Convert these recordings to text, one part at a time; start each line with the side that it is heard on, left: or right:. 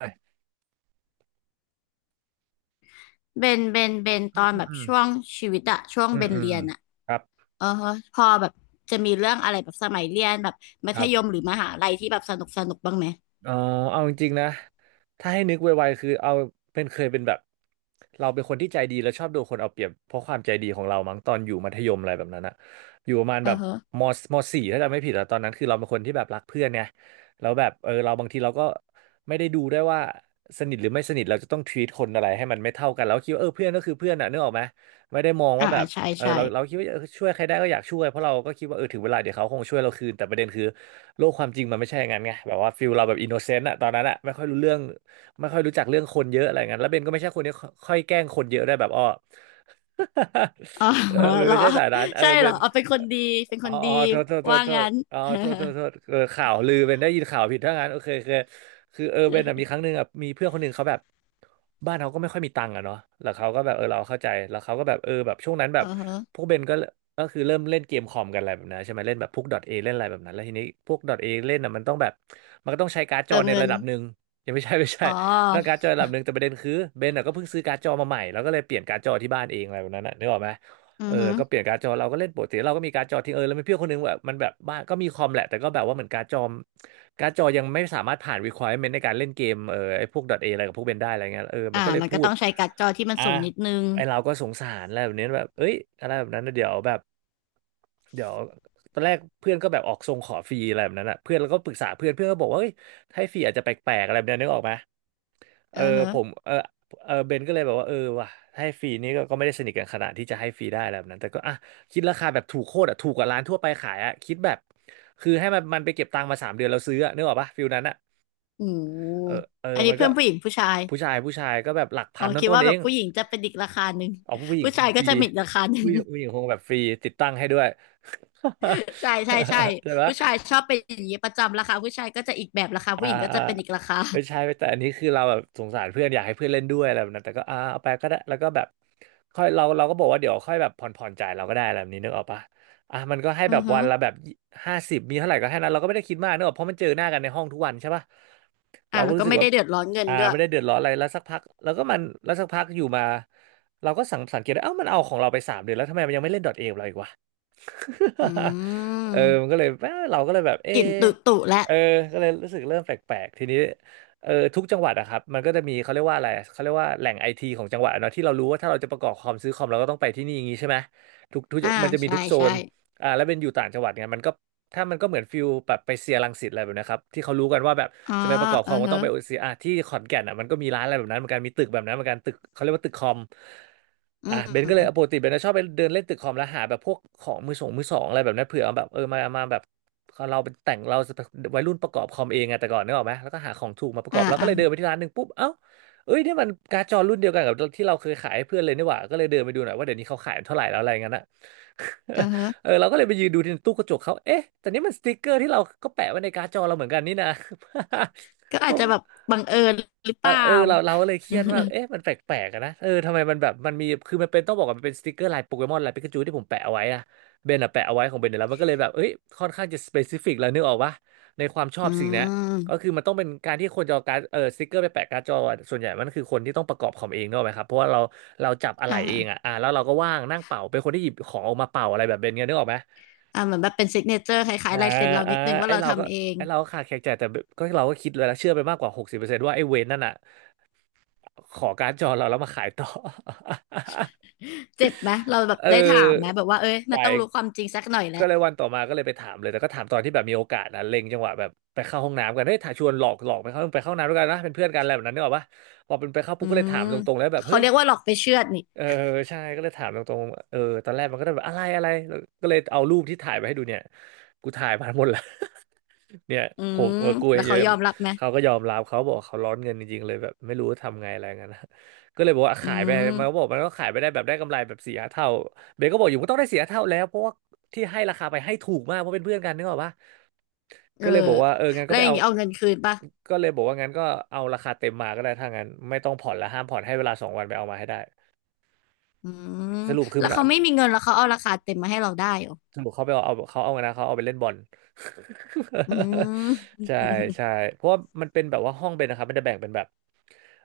right: อืม
left: เบนต
right: อื
left: อ
right: ม
left: น
right: อื
left: แบบ
right: ม
left: ช่วงชีวิตอะช่วง
right: อื
left: เบ
right: ม
left: น
right: อืม
left: เรียนอะ
right: ครับ
left: เออฮะพอแบบจะมีเรื่องอะไรแบบสมัยเรียนแบบมั
right: ค
left: ธ
right: รับ
left: ยมหรือมหาลัยที่แบบสนุกสนุกบ้างไหม
right: เอ๋อเอาจริงๆนะถ้าให้นึกไวๆคือเอาเป็นเคยเป็นแบบ เราเป็นคนที่ใจดีแล้วชอบโดนคนเอาเปรียบเพราะความใจดีของเรามั้งตอนอยู่มัธยมอะไรแบบนั้นอะอยู่ประมาณ
left: เอ
right: แบ
left: อ
right: บ
left: ฮะ
right: มมสี่ถ้าจำไม่ผิดอะตอนนั้น คือเราเป็นคนที่แบบรักเพื่อนไงแล้วแบบเออเราบางทีเราก็ไม่ได้ดูได้วยว่าสนิทหรือไม่สนิทเราจะต้อง treat คนอะไรให้มันไม่เท่ากันแล้วคิดว่าเออเพื่อนก็คือเพื่อนอะนึกออกไหมไม่ได้มอง
left: อ่า
right: ว่าแบ
left: อ่า
right: บ
left: ใช่
right: เออ
left: ใช่
right: เราคิดว่าเออช่วยใครได้ก็อยากช่วยเพราะเราก็คิดว่าเออถึงเวลาเดี๋ยวเขาคงช่วยเราคืนแต่ประเด็นคือโลกความจริงมันไม่ใช่อย่างนั้นไงแบบว่าฟิลเราแบบอินโนเซนต์อะตอนนั้นอะไม่ค่อยรู้เรื่องไม่ค่อยรู้จักเรื่องคนเยอะอะไรเงี้ยแล้วเบนก็ไม่ใช่คนที่ค่อยแกล้งคนเยอะได้วยแบบอ้อ
left: อ๋อ
right: เออเบ น
left: เหรอ
right: ไม่ใช่สายนั้นเออ
left: ใช่
right: เบ
left: เหรอ
right: น
left: เอาเป็นคนดีเป็น
right: อ๋
left: ค
right: อ
left: นดี
right: อ๋อโทษโทษโท
left: ว่า
right: ษโท
left: งั้
right: ษ
left: น
right: อ๋อโทษโทษโทษเออข่าวลือเบนได้ยินข่าวผิดถ้างั้นโอเคโอเคคือเออเบนอะมีครั้งหนึ่งอะมีเพื่อนคนหนึ่งเขาแบบ บ้านเขาก็ไม่ค่อยมีตังค์อะเนาะแล้วเขาก็แบบเออเราเข้าใจแล้วเขาก็แบบเออแบบช่วงนั้นแบ
left: เออ
right: บพ
left: ฮะ
right: วกเบนก็คือเริ่มเล่นเกมคอมกันอะไรแบบนั้นใช่ไหมเล่นแบบพวก .a เล่นอะไรแบบนั้นแล้วทีนี้พวก .a เล่นอ่ะมันต้องแบบมันก็ต้องใช้การ์ดจอ
left: เติม
right: ใน
left: เงิ
right: ระ
left: น
right: ดับหนึ่งยังไม่ใช่ไม่ใช่
left: อ๋อ
right: ต้องการ์ดจอระดับหนึ่งแต่ประเด็นคือเบนอ่ะก็เพิ่งซื้อการ์ดจอมาใหม่แล้วก็เลยเปลี่ยนการ์ดจอที่บ้านเองอะไรแบบนั้นนะนึกออกไหม
left: อื
right: เออ
left: อฮึ
right: ก็เปลี่ยนการ์ดจอเราก็เล่นปกติเราก็มีการ์ดจอทิ้งเออแล้วมีเพื่อนคนนึงแบบมันแบบบ้านก็มีคอมแหละแต่ก็แบบว่าเหมือนการ์ดจอยังไม่สามารถผ่าน requirement ในการเล่นเกมเออไอ้พวก .a อะไรกับพวกเบนได้อะไรเงี้ยเออมั
left: อ่า
right: นก็เลย
left: มัน
right: พู
left: ก็
right: ด
left: ต้องใช้การ์ดจอที่มัน
right: อ่ะ
left: สูงนิดนึง
right: ไอ้เราก็สงสารอะไรแบบนี้แบบเอ้ยอะไรแบบนั้นนะเดี๋ยวแบบเดี๋ยวตอนแรกเพื่อนก็แบบออกทรงขอฟรีอะไรแบบนั้นอ่ะเพื่อนแล้วก็ปรึกษาเพื่อนเพื่อนก็บอกว่าเฮ้ยให้ฟรีอาจจะแปลกๆอะไรแบบนี้นึกออกไหม เอ
left: เอ
right: อ
left: อฮะ
right: ผมเออเออเบนก็เลยแบบว่าเออว่ะให้ฟรีนี่ก็ไม่ได้สนิทกันขนาดที่จะให้ฟรีได้อะไรแบบนั้นแต่ก็อ่ะคิดราคาแบบถูกโคตรอ่ะถูกกว่าร้านทั่วไปขายอ่ะคิดแบบคือให้มันไปเก็บตังค์มาสามเดือนเราซื้ออ่ะนึกออกปะฟิลนั้นอ่ะ
left: โอ้โห
right: เออเออ
left: อันนี้
right: มันก็
left: เพื่อนผู้หญิงผู้ชาย
right: ผู้ชายผู้ชายก็แบบหลัก
left: อ๋
right: พั
left: อ
right: น
left: คิด
right: ต้นๆ
left: ว่า
right: เอ
left: แบบ
right: ง
left: ผู้หญิงจะเป็นอีกราคาหนึ่ง
right: เอาผู้หญิง
left: ผู้
right: ค
left: ชา
right: ง
left: ย
right: ฟ
left: ก็
right: รี
left: จะมีอีกราคาหนึ่
right: ผู้
left: ง
right: หญิงผู้หญิงคงแบบฟรีติดตั้งให้ด้วย
left: ใช่ ใช่ใช่
right: ใช่ปะ
left: ผู้ชายชอบเป็นอย่างนี้ประจำราคาผู้ชายก็จะอีกแบบราคา
right: อ่า
left: ผู้หญิงก็
right: อ่า
left: จะเป็นอีกราคา
right: ไม่ใช่แต่อันนี้คือเราแบบสงสารเพื่อนอยากให้เพื่อนเล่นด้วยอะไรแบบนั้นแต่ก็อ่าเอาไปก็ได้แล้วก็แบบค่อยเราเราก็บอกว่าเดี๋ยวค่อยแบบผ่อนผ่อนจ่ายเราก็ได้อะไรแบบนี้นึกออกปะอ่ะมันก็ให้
left: อื
right: แบ
left: อ
right: บ
left: ฮึ
right: วันละแบบ50มีเท่าไหร่ก็ให้นั้นเราก็ไม่ได้คิดมากนึกออกเพราะมันเจอหน้ากันในห้องทุกวันใช่ปะ
left: อ่า
right: เราก็
left: แล้ว
right: รู้
left: ก็
right: สึก
left: ไม่
right: ว่า
left: ได้เดือดร้อนเงิน
right: อ่า
left: ด้วย
right: ไม่ได้เดือดร้อนอะไรแล้วสักพักแล้วสักพักอยู่มาเราก็สังเกตได้เอ้ามันเอาของเราไปสามเดือนแล้วทำไมมันยังไม่เล่นดอทเอเราอีกวะ
left: อื
right: เออมันก็
left: ม
right: เลยเอ้อเราก็เลยแบบเออ
left: กลิ่นตุตุแล้ว
right: เออก็เลยรู้สึกเริ่มแปลกๆทีนี้เออทุกจังหวัดอะครับมันก็จะมีเขาเรียกว่าอะไรเขาเรียกว่าแหล่งไอทีของจังหวัดอะเนาะที่เรารู้ว่าถ้าเราจะประกอบคอมซื้อคอมเราก็ต้องไปที่นี่อย่างงี้ใช่ไหมทุกทุ
left: อ่า
right: กมันจะมี
left: ใช่
right: ทุกโซ
left: ใช่
right: นอ่าแล้วเป็นอยู่ต่างจังหวัดเนี่ยมันก็ถ้ามันก็เหมือนฟิลแบบไปเซียรังสิตอะไรแบบนะครับที่เขารู้กันว่าแบบ
left: อ๋อ
right: จะไปประกอบค
left: เออ
right: อมก็ต้
left: ฮะ
right: องไปโอเซียอ่ะที่ขอนแก่นอ่ะมันก็มีร้านอะไรแบบนั้นเหมือนกันมีตึกแบบนั้นเหมือนกันตึกเขาเรียกว่าตึกคอม
left: อื
right: อ่ะเบนก็เลยปก
left: ม
right: ติเบนจะชอบไปเดินเล่นตึกคอมแล้วหาแบบพวกของมือสองมือสองอะไรแบบนั้นเผื่อเอาแบบมาแบบเราเป็นแต่งเราวัยรุ่นประกอบคอมเองไงแต่ก่อนนึกออกไหมแล้วก็หาของถูกมาประก
left: อ่า
right: อบแล้วก็
left: อ่า
right: เลยเดินไปที่ร้านหนึ่งปุ๊บเอ้าเอ้ยนี่มันการ์ดจอรุ่นเดียวกันกับที่เราเคยขายให้เพื่อนเลยนี่หว่าก็เลยเดินไปดูหน่อยว่าเดี๋ยวนี้เขาขายเท่าไหร่แล้วอะไรเงี้ยนะ
left: เออ ฮะ
right: เราก็เลยไปยืนดูที่ตู้กระจกเขาเอ๊ะแต่นี่มันสติ๊กเกอร์ที่เราก็แปะไว้ในการ์ดจอเราเหมือนกันนี่นะ
left: ก็อาจจะแบบ บังเอิญหรือเป
right: เรา
left: ล่า
right: เอ อเราเราก็เลยเครียดว่าเอ๊ะมันแปลกๆอะนะทำไมมันแบบมันมีคือมันเป็นต้องบอกว่ามันเป็นสติกเกอร์ลายโปเกมอนลายปิกาจูที่ผมแปะเอาไว้อะเบนอะแปะเอาไว้ของเบนเนี่ยแล้วมันก็เลยแบบเอ้ยค่อนข้างจะสเปซิฟิกแล้วนึกออกปะในความชอ
left: อื
right: บสิ่งเนี้ยก็
left: ม
right: คือมันต้องเป็นการที่คนจะเอาการดสติกเกอร์ไปแปะการ์ดจออะส่วนใหญ่มันคือคนที่ต้องประกอบคอมเองเนกอะไหมครับเพราะว่าเราจับอะไหล่
left: อ่า
right: เองอะอ่าแล้วเราก็ว่างนั่งเป่าเป็นคนที่หยิบของออกมาเป่าอะไรแบบเบนเงี้ยนึกออกไหม
left: อ่าเหมือนแบบเป็นซิกเนเจอร์คล้าย
right: อ่า
left: ๆลายเซ็นเรา
right: อ่า
left: นิดนึงว่า
right: ไอ
left: เรา
right: เราก็
left: ทำเอง
right: ไอเราก็ ขาดแคลนใจแต่ก็เราก็คิดเลยแล้วเชื่อไปมากกว่าหกสิบเปอร์เซ็นต์ว่าไอเวนนั่นอ่ะ ขอการ์ดจอเราแล้วมาขายต่อ
left: เจ็บไหมเราแบบ
right: เอ
left: ได้ถามไหม
right: อ
left: แบบว่าเอ้ย
right: ไป
left: มันต้องรู้ความจริงสักหน่อยแห
right: ก็
left: ละ
right: เลยวันต่อมาก็เลยไปถามเลยแต่ก็ถามตอนที่แบบมีโอกาสนะเล็งจังหวะแบบไปเข้าห้องน้ำกันเฮ้ยถ้าชวนหลอกไปเข้าห้องน้ำด้วยกันนะเป็นเพื่อนกันอะไรแบบนั้นเนี่ยหรอปะพอเป็นไปเข้า
left: อื
right: ปุ๊บก็เลยถา
left: ม
right: มตรงๆแล้วแบบ
left: เขา
right: เฮ้ย
left: เรียกว่าหลอกไปเชื่อดนี่
right: เออใช่ก็เลยถามตรงๆตอนแรกมันก็ได้แบบอะไรอะไรแล้วก็เลยเอารูปที่ถ่ายไปให้ดูเนี่ยกูถ่ายมาหมดแล้ว เนี่ย
left: อื
right: ผม
left: ม
right: กับกูเอ
left: แล้
right: ง
left: ว
right: อยู่
left: เขา
right: เนี่
left: ย
right: ย
left: อมรับไหม
right: เขาก็ยอมรับเขาบอกเขาร้อนเงินจริงๆเลยแบบไม่รู้ทำไงอะไรเงี้ยนะ ก็เลยบอกว่า
left: อื
right: ขายไปมันก็บอก
left: ม
right: มันก็ขายไปได้แบบได้กำไรแบบสี่ห้าเท่าเบนก็บอกอยู่มันต้องได้สี่ห้าเท่าแล้วเพราะว่าที่ให้ราคาไปให้ถูกมากเพราะเป็นเพื่อนกันนึกออกปะ
left: เออ
right: ก็เลยบอกว่าเอองั้นก็
left: แล้ว
right: ไป
left: อย่าง
right: เอา
left: นี้เอาเงินคืนป่ะ
right: ก็เลยบอกว่างั้นก็เอาราคาเต็มมาก็ได้ถ้างั้นไม่ต้องผ่อนละห้ามผ่อนให้เวลาสองวันไปเอามาให้ได้
left: อืม
right: สรุปคือ
left: แล้
right: มั
left: ว
right: น
left: เขาไม่มีเงินแล้วเขาเอาราคาเต็มมาให้เราได้เหรอ
right: สรุปเขาไปเอาไงนะเขาเอาไปเล่นบอล
left: อื ม
right: ใช่ใช่เพราะว่ามันเป็นแบบว่าห้องเป็นนะครับมันจะแบ่งเป็นแบบ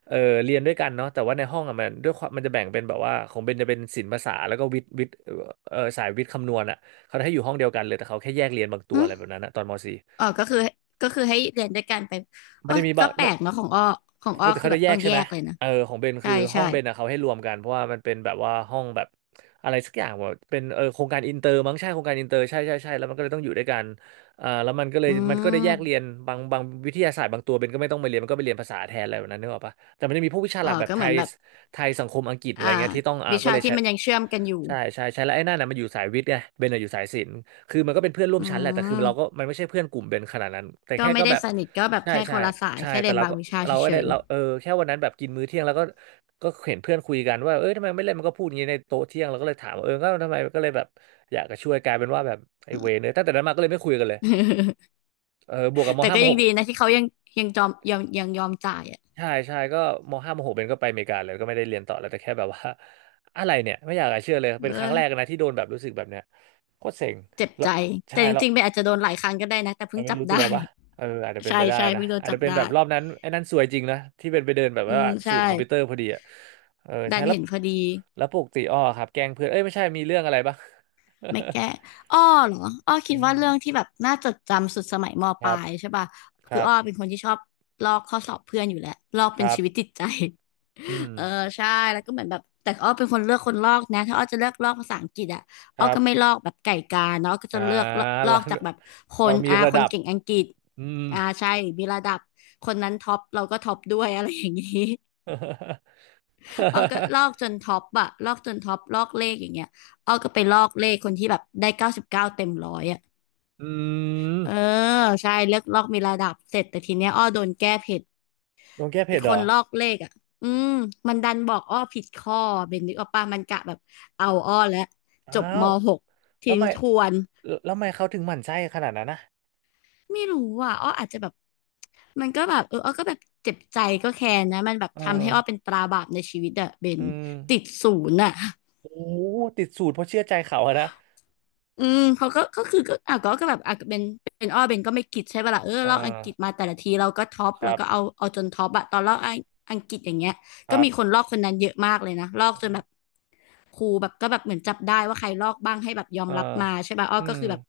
right: เออเรียนด้วยกันเนาะแต่ว่าในห้องอ่ะมันด้วยความมันจะแบ่งเป็นแบบว่าของเบนจะเป็นศิลป์ภาษาแล้วก็วิทย์เออสายวิทย์คำนวณอ่ะเขาจะให้อยู่ห้องเดียวกันเลยแต่เขาแค่แยกเรียนบางตั
left: อื
right: วอะ
left: ม
right: ไรแบบนั้นนะตอนม .4
left: อ๋อก็คือก็คือให้เรียนด้วยกันไปเอ
right: ไม่
left: อ
right: ได้มี
left: ก็
right: บาง
left: แปลกเนาะของอ้อของ
right: ป
left: อ้อ
right: กติ
left: คือ
right: เขา
left: แบ
right: จะ
left: บ
right: แย
left: ต้อ
right: ก
left: ง
right: ใช่
left: แย
right: ไหม
left: กเลยนะ
right: ของเบน
left: ใช่
right: คือห้อ
left: ใช่
right: งเบนอะเขาให้รวมกันเพราะว่ามันเป็นแบบว่าห้องแบบอะไรสักอย่างว่าเป็นโครงการอินเตอร์มั้งใช่โครงการอินเตอร์ใช่ใช่ใช่แล้วมันก็เลยต้องอยู่ด้วยกันเอ่าแล้วมันก็เล
left: อื
right: ยมันก็ได้แยกเรียน
left: ม
right: บางวิทยาศาสตร์บางตัวเบนก็ไม่ต้องไปเรียนมันก็ไปเรียนภาษาแทนอะไรแบบนั้นนึกออกปะแต่มันจะมีพวกวิชา
left: อ๋
right: ห
left: อ
right: ลักแบบ
left: ก็
right: ไท
left: เหมือน
right: ย
left: แบบ
right: ไทยสังคมอังกฤษอะไร
left: อ่า
right: เงี้ยที่ต้องอ่า
left: วิ
right: ก็
left: ชา
right: เลย
left: ที่
right: ใช้
left: มันยังเชื่อมกันอยู่
right: ใช่ใช่ใช่แล้วไอ้นั่นน่ะมันอยู่สายวิทย์ไงเบนน่ะอยู่สายศิลป์คือมันก็เป็นเพื่อนร่วม
left: อื
right: ชั้นแหละแต่คือเราก็
left: ม
right: มันไม่ใช่เพื่อนกลุ่มเบนขนาดนั้นแต่
left: ก็
right: แค่
left: ไม่
right: ก็
left: ได้
right: แบบ
left: สนิทก็แบบ
right: ใช่
left: แค่ค
right: ใช่
left: นละสาย
right: ใช่
left: แค่
right: แต่
left: เรียน
right: เรา
left: บาง
right: ก็
left: วิชา
right: เราก็
left: เฉ
right: ได้
left: ย
right: เราแค่วันนั้นแบบกินมื้อเที่ยงแล้วก็ก็เห็นเพื่อนคุยกันว่าเอ้ยทำไมไม่เล่นมันก็พูดอย่างนี้ในโต๊ะเที่ยงเราก็เลยถามว่าเออก็ทำไมก็เลยแบบอยากจะช่วยกลายเป็นว่าแบบไอ้เวรเนี่ยตั้งแต่นั้นมาก็เลยไม่คุยกันเลย
left: ๆ
right: เออบวกกับม
left: แต่
right: ห้า
left: ก็
right: มห
left: ยัง
right: ก
left: ดีนะที่เขายังยังยอมจ่ายอ่ะ
right: ใช่ใช่ก็มห้ามหกเป็นก็ไปอเมริกาเลยก็ไม่ได้เรียนต่อแล้วแต่แค่แบบว่าอะไรเนี่ยไม่อยากจะเชื่อเลยเป็นครั้งแรก
left: เออ
right: นะที่โดนแบบรู้สึกแบบเนี้ยโคตรเซ็ง
left: เจ็บ
right: แล้ว
left: ใจ
right: ใช่
left: แต่จ
right: แล้ว
left: ริงๆไปอาจจะโดนหลายครั้งก็ได้นะแต่
right: มั
left: เพิ่
right: น
left: ง
right: ไม่
left: จับ
right: รู้ตัว
left: ได้
right: ปะอาจจะเป็น
left: ใช่
right: ไปได้
left: ใช่
right: นะ
left: เพิ่งโดน
right: อาจ
left: จั
right: จะ
left: บ
right: เป็นแบ
left: ได้
right: บรอบนั้นไอ้นั่นซวยจริงนะที่เป็นไปเดินแบบ
left: อื
right: ว่า
left: ม
right: สู
left: ใช่
right: ตรคอมพิวเตอร์พอดีอ่ะเออ
left: ดั
right: ใช่
left: น
right: แล้ว
left: เห็นพอดี
right: แล้วปกติอ้อครับแกล้งเพื่อนเอ้ยไม่ใช่มีเรื่องอะไรบ้าง
left: ไม่แก้อ้อเหรออ้อ คิด
right: อื
left: ว่า
right: ม
left: เรื่องที่แบบน่าจดจำสุดสมัยม
right: ค
left: ปลา
right: รับ
left: ยใช่ป่ะ
right: ค
left: คือ
right: รับ
left: อ้อเป็นคนที่ชอบลอกข้อสอบเพื่อนอยู่แล้วลอก
right: ค
left: เป็น
right: รับ
left: ชีวิตจิตใจ
right: อืม
left: เออใช่แล้วก็เหมือนแบบแต่อ้อเป็นคนเลือกคนลอกนะถ้าอ้อจะเลือกลอกภาษาอังกฤษอ่ะ
right: ค
left: อ้อ
right: รั
left: ก็ไม่
right: บ
left: ลอกแบบไก่กาเนาะอ้อก็
right: อ่า
left: จะเลือกลลอ
right: เรา
left: กจากแบบคน
right: มี
left: อ่า
right: ระ
left: ค
right: ดั
left: น
right: บ
left: เก่งอังกฤษ
right: อืม
left: อ่าใช่มีระดับคนนั้นท็อปเราก็ท็อปด้วยอะไรอย่างนี้ อ้อก็ล อกจนท็อปอะลอกจนท็อปลอกเลขอย่างเงี้ยอ้อก็ไปลอกเลขคนที่แบบได้99 เต็ม 100อะ
right: อืม
left: เออใช่เลือกลอกมีระดับเสร็จแต่ทีเนี้ยอ้อโดนแก้ผิด
right: โดนแก้
left: อี
right: เผ็
left: ก
right: ดเหร
left: คน
right: อ
left: ลอกเลขอะอืมมันดันบอกอ้อผิดข้อเบนนึกออกปะมันกะแบบเอาอ้อแล้ว
right: อ้า
left: จบม
right: ว
left: หก
right: แล้ว
left: ทิ้
right: ทำ
left: ง
right: ไม
left: ทวน
right: แล้วทำไมเขาถึงหมั่นไส้ขนาดนั้นนะ
left: ไม่รู้อ่ะอ้ออาจจะแบบมันก็แบบเอออ้อก็แบบเจ็บใจก็แค้นนะมันแบบ
right: เออ
left: ทำให้อ้อเป็นตราบาปในชีวิตอะเบ
right: อื
left: น
right: ม
left: ติดศูนย์อะ
right: โอ้ติดสูตรเพราะเชื่อใจเขาอะนะ
left: อืมเขาก็ก็คือก็อ่ะก็ก็แบบอ่ะเป็นอ้อเป็นก็ไม่คิดใช่ป่ะล่ะเออ
right: อ่า
left: เราอังกฤษมาแต่ละทีเราก็ท็อป
right: ค
left: แล้ว
right: รับ
left: ก็เอาจนท็อปอะตอนเราอังกฤษอย่างเงี้ย
right: ค
left: ก็
right: รับ
left: มีคนลอกคนนั้นเยอะมากเลยนะลอกจนแบบครูแบบก็แบบเหมือนจับได้ว่าใครลอกบ้างให้แบบยอม
right: อ่า
left: รับมาใช่ป่ะอ้อ
right: อื
left: ก็
right: ม
left: คือแบบ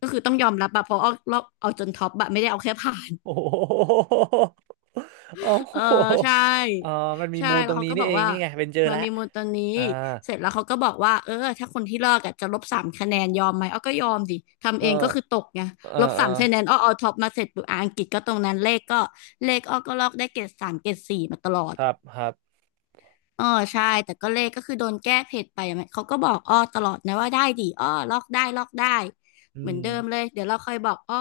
left: ก็คือต้องยอมรับอะเพราะอ้อลอกเอาจนท็อปอะไม่ได้เอาแค่ผ่าน
right: โอ้โหโอ้
left: เออ
right: โห
left: ใช่
right: เออมันมี
left: ใช่
right: มูลต
left: แล้
right: ร
left: ว
right: ง
left: เขา
right: นี้
left: ก็
right: นี่
left: บอก
right: เอง
left: ว่า
right: นี่ไงเป็นเจอ
left: มัน
right: แล้ว
left: มีมูลตัวนี้
right: อ่า
left: เสร็จแล้วเขาก็บอกว่าเออถ้าคนที่ลอกอะจะลบสามคะแนนยอมไหมอ้อก็ยอมดิทำ
right: เอ
left: เอ
right: อ
left: งก็คือตกไง
right: เออ
left: ลบ
right: เอ
left: สา
right: อ
left: มคะแนนอ้อเอาท็อปมาเสร็จปุ๊บอ่ะอังกฤษก็ตรงนั้นเลขก็เลขอ้อก็ลอกได้เกรด 3 เกรด 4มาตลอ
right: ค
left: ด
right: รับครับ
left: เออใช่แต่ก็เลขก็คือโดนแก้เพจไปอะมันเขาก็บอกอ้อตลอดนะว่าได้ดีอ้อลอกได้ลอกได้
right: อื
left: เหมือน
right: ม
left: เดิมเลยเดี๋ยวเราค่อยบอกอ้อ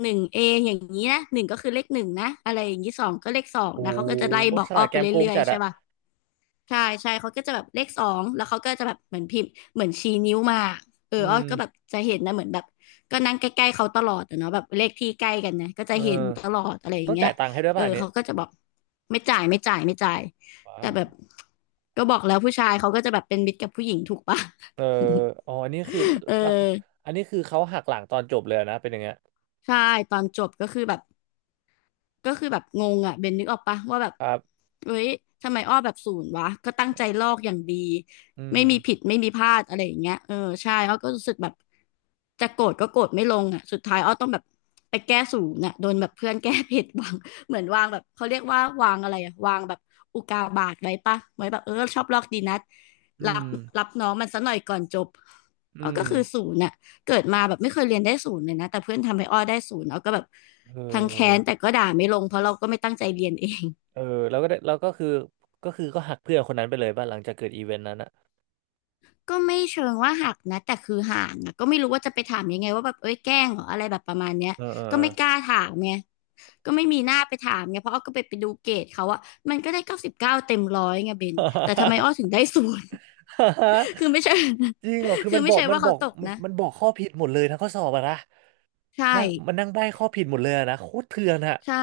left: หนึ่งเออย่างนี้นะหนึ่งก็คือเลขหนึ่งนะอะไรอย่างนี้สองก็เลขสอง
right: โอ้โ
left: นะเขาก็จะไล่
right: ห
left: บอ
right: ฉ
left: กอ้
right: ลา
left: อ
right: ดแก
left: ไป
right: มโกง
left: เรื่อย
right: จัด
left: ๆใช่
right: อะ
left: ป่ะ ใช่ใช่เขาก็จะแบบเลขสองแล้วเขาก็จะแบบเหมือนพิมพ์เหมือนชี้นิ้วมาเออ
right: อื
left: อ้อ
right: ม
left: ก็แบบจะเห็นนะเหมือนแบบก็นั่งใกล้ๆเขาตลอดอะเนาะแบบเลขที่ใกล้กันนะก็จะ
right: เอ
left: เห็นต
right: อ
left: ลอดอะไรอ
right: ต้
left: ย่า
right: อ
left: ง
right: ง
left: เงี้
right: จ่า
left: ย
right: ยตังค์ให้ด้วย
left: เออ
right: ป่ะอันเนี่ย
left: เขาก็จะบอกไม่จ่ายไม่จ่ายไม่จ่าย
right: ว้า
left: แต่
right: ว
left: แบบก็บอกแล้วผู้ชายเขาก็จะแบบเป็นมิตรกับผู้หญิงถูกปะ
right: เอออ๋ออันนี้คือ
left: เอ
right: แล้ว
left: อ
right: อันนี้คือเขาหักหลังตอนจบเลยนะเป็นอย่างเงี้ย
left: ใช่ตอนจบก็คือแบบ ก็คือแบบงงอ่ะเบนนึกออกปะว่าแบบ
right: ครับ
left: เฮ้ยทำไมอ้อแบบศูนย์วะก็ตั้งใจลอกอย่างดี
right: อืม
left: ไม่มีผิดไม่มีพลาดอะไรอย่างเงี้ยเออใช่อ้อก็รู้สึกแบบจะโกรธก็โกรธไม่ลงอ่ะสุดท้ายอ้อต้องแบบไปแก้ศูนย์อ่ะโดนแบบเพื่อนแก้ผิดวาง เหมือนวางแบบเขาเรียกว่าวางอะไรอะวางแบบอุกาบาตไว้ปะไว้แบบเออชอบลอกดีนัด
right: อื
left: รับ
right: ม
left: รับน้องมันซะหน่อยก่อนจบอ้
right: อื
left: อก็
right: ม
left: คือศูนย์อ่ะ เกิดมาแบบไม่เคยเรียนได้ศูนย์เลยนะแต่เพื่อนทำให้อ้อได้ศูนย์เราก็แบบ
right: เออ
left: ทั้งแค้นแต่ก็ด่าไม่ลงเพราะเราก็ไม่ตั้งใจเรียนเอง
right: เออแล้วก็คือก็หักเพื่อนคนนั้นไปเลยป่ะหลังจากเกิดอีเวนต์นั้นอะ
left: ก็ไม่เชิงว่าหักนะแต่คือห่างอะก็ไม่รู้ว่าจะไปถามยังไงว่าแบบเอ้ยแกล้งเหรออะไรแบบประมาณเนี้ย
right: เออเออ
left: ก็ไม่กล้า
right: เอ
left: ถามไงก็ไม่มีหน้าไปถามไงเพราะอ้อก็ไปดูเกรดเขาอะมันก็ได้99เต็มร้อยไงเบนแต่ทำไม
right: อ
left: อ้อถึงได้ศูนย์ คือไม่ใช่
right: จริงเหรอ คือ
left: คือไม่ใช่ว่าเขาตกนะ
right: มันบอกข้อผิดหมดเลยทั้งข้อสอบอะนะ
left: ใช่
right: นั่งใบ้ข้อผิดหมดเลยอะนะโคตรเถื่อนอะ
left: ใช่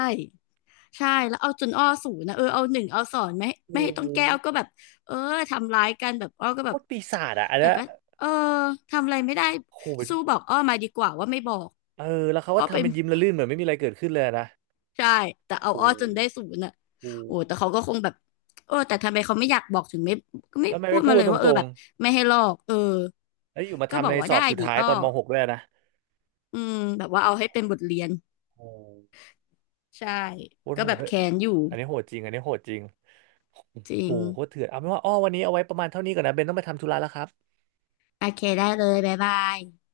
left: ใช่แล้วเอาจนอ้อศูนย์นะเออเอาหนึ่งเอาสอนไม่
right: โอ้
left: ให้ต้
right: โห
left: องแก้วก็แบบเออทำร้ายกันแบบอ้อก็แบ
right: โค
left: บ
right: ตรปีศาจอะอัน
left: แต่
right: เนี้ย
left: ก็เออทำอะไรไม่ได้
right: โอ้โหเป็น
left: สู้บอกอ้อมาดีกว่าว่าไม่บอก
right: เออแล้วเขาก็
left: อ้อเป็
right: ทำ
left: น
right: เป็นยิ้มละลื่นเหมือนไม่มีอะไรเกิดขึ้นเลยอะนะ
left: ใช่แต่
right: โอ้
left: เอา
right: โห
left: อ้อจนได้ศูนย์อ่ะ
right: โอ้
left: โอ้แต่
right: โห
left: เขาก็คงแบบเออแต่ทำไมเขาไม่อยากบอกถึงไม่ก็ไม่
right: แล้วทำไม
left: พู
right: ไม่
left: ด
right: พู
left: มา
right: ด
left: เลย
right: ต
left: ว่าเออ
right: รง
left: แบบไม่ให้ลอกเออ
right: ๆแล้วอยู่มา
left: ก็บ
right: ทำ
left: อ
right: ใน
left: กว่า
right: สอ
left: ได้
right: บสุด
left: ดิ
right: ท้าย
left: อ้อ
right: ตอนม .6 ด้วยอะนะ
left: อืมแบบว่าเอาให้เป็นบทเรียน
right: โอ้
left: ใช่
right: โคตร
left: ก็
right: โห
left: แบ
right: ด
left: บ
right: เลย
left: แค้นอยู่
right: อันนี้โหดจริง อันนี้โหดจริง
left: จริ
right: โอ้
left: ง
right: โหโคตรเถื่อนเอาเป็นว่าอ้อวันนี้เอาไว้ประมาณเท่านี้ก่อนนะเบนต้องไปทำธุระแล้วครับ
left: โอเคได้เลยบ๊ายบาย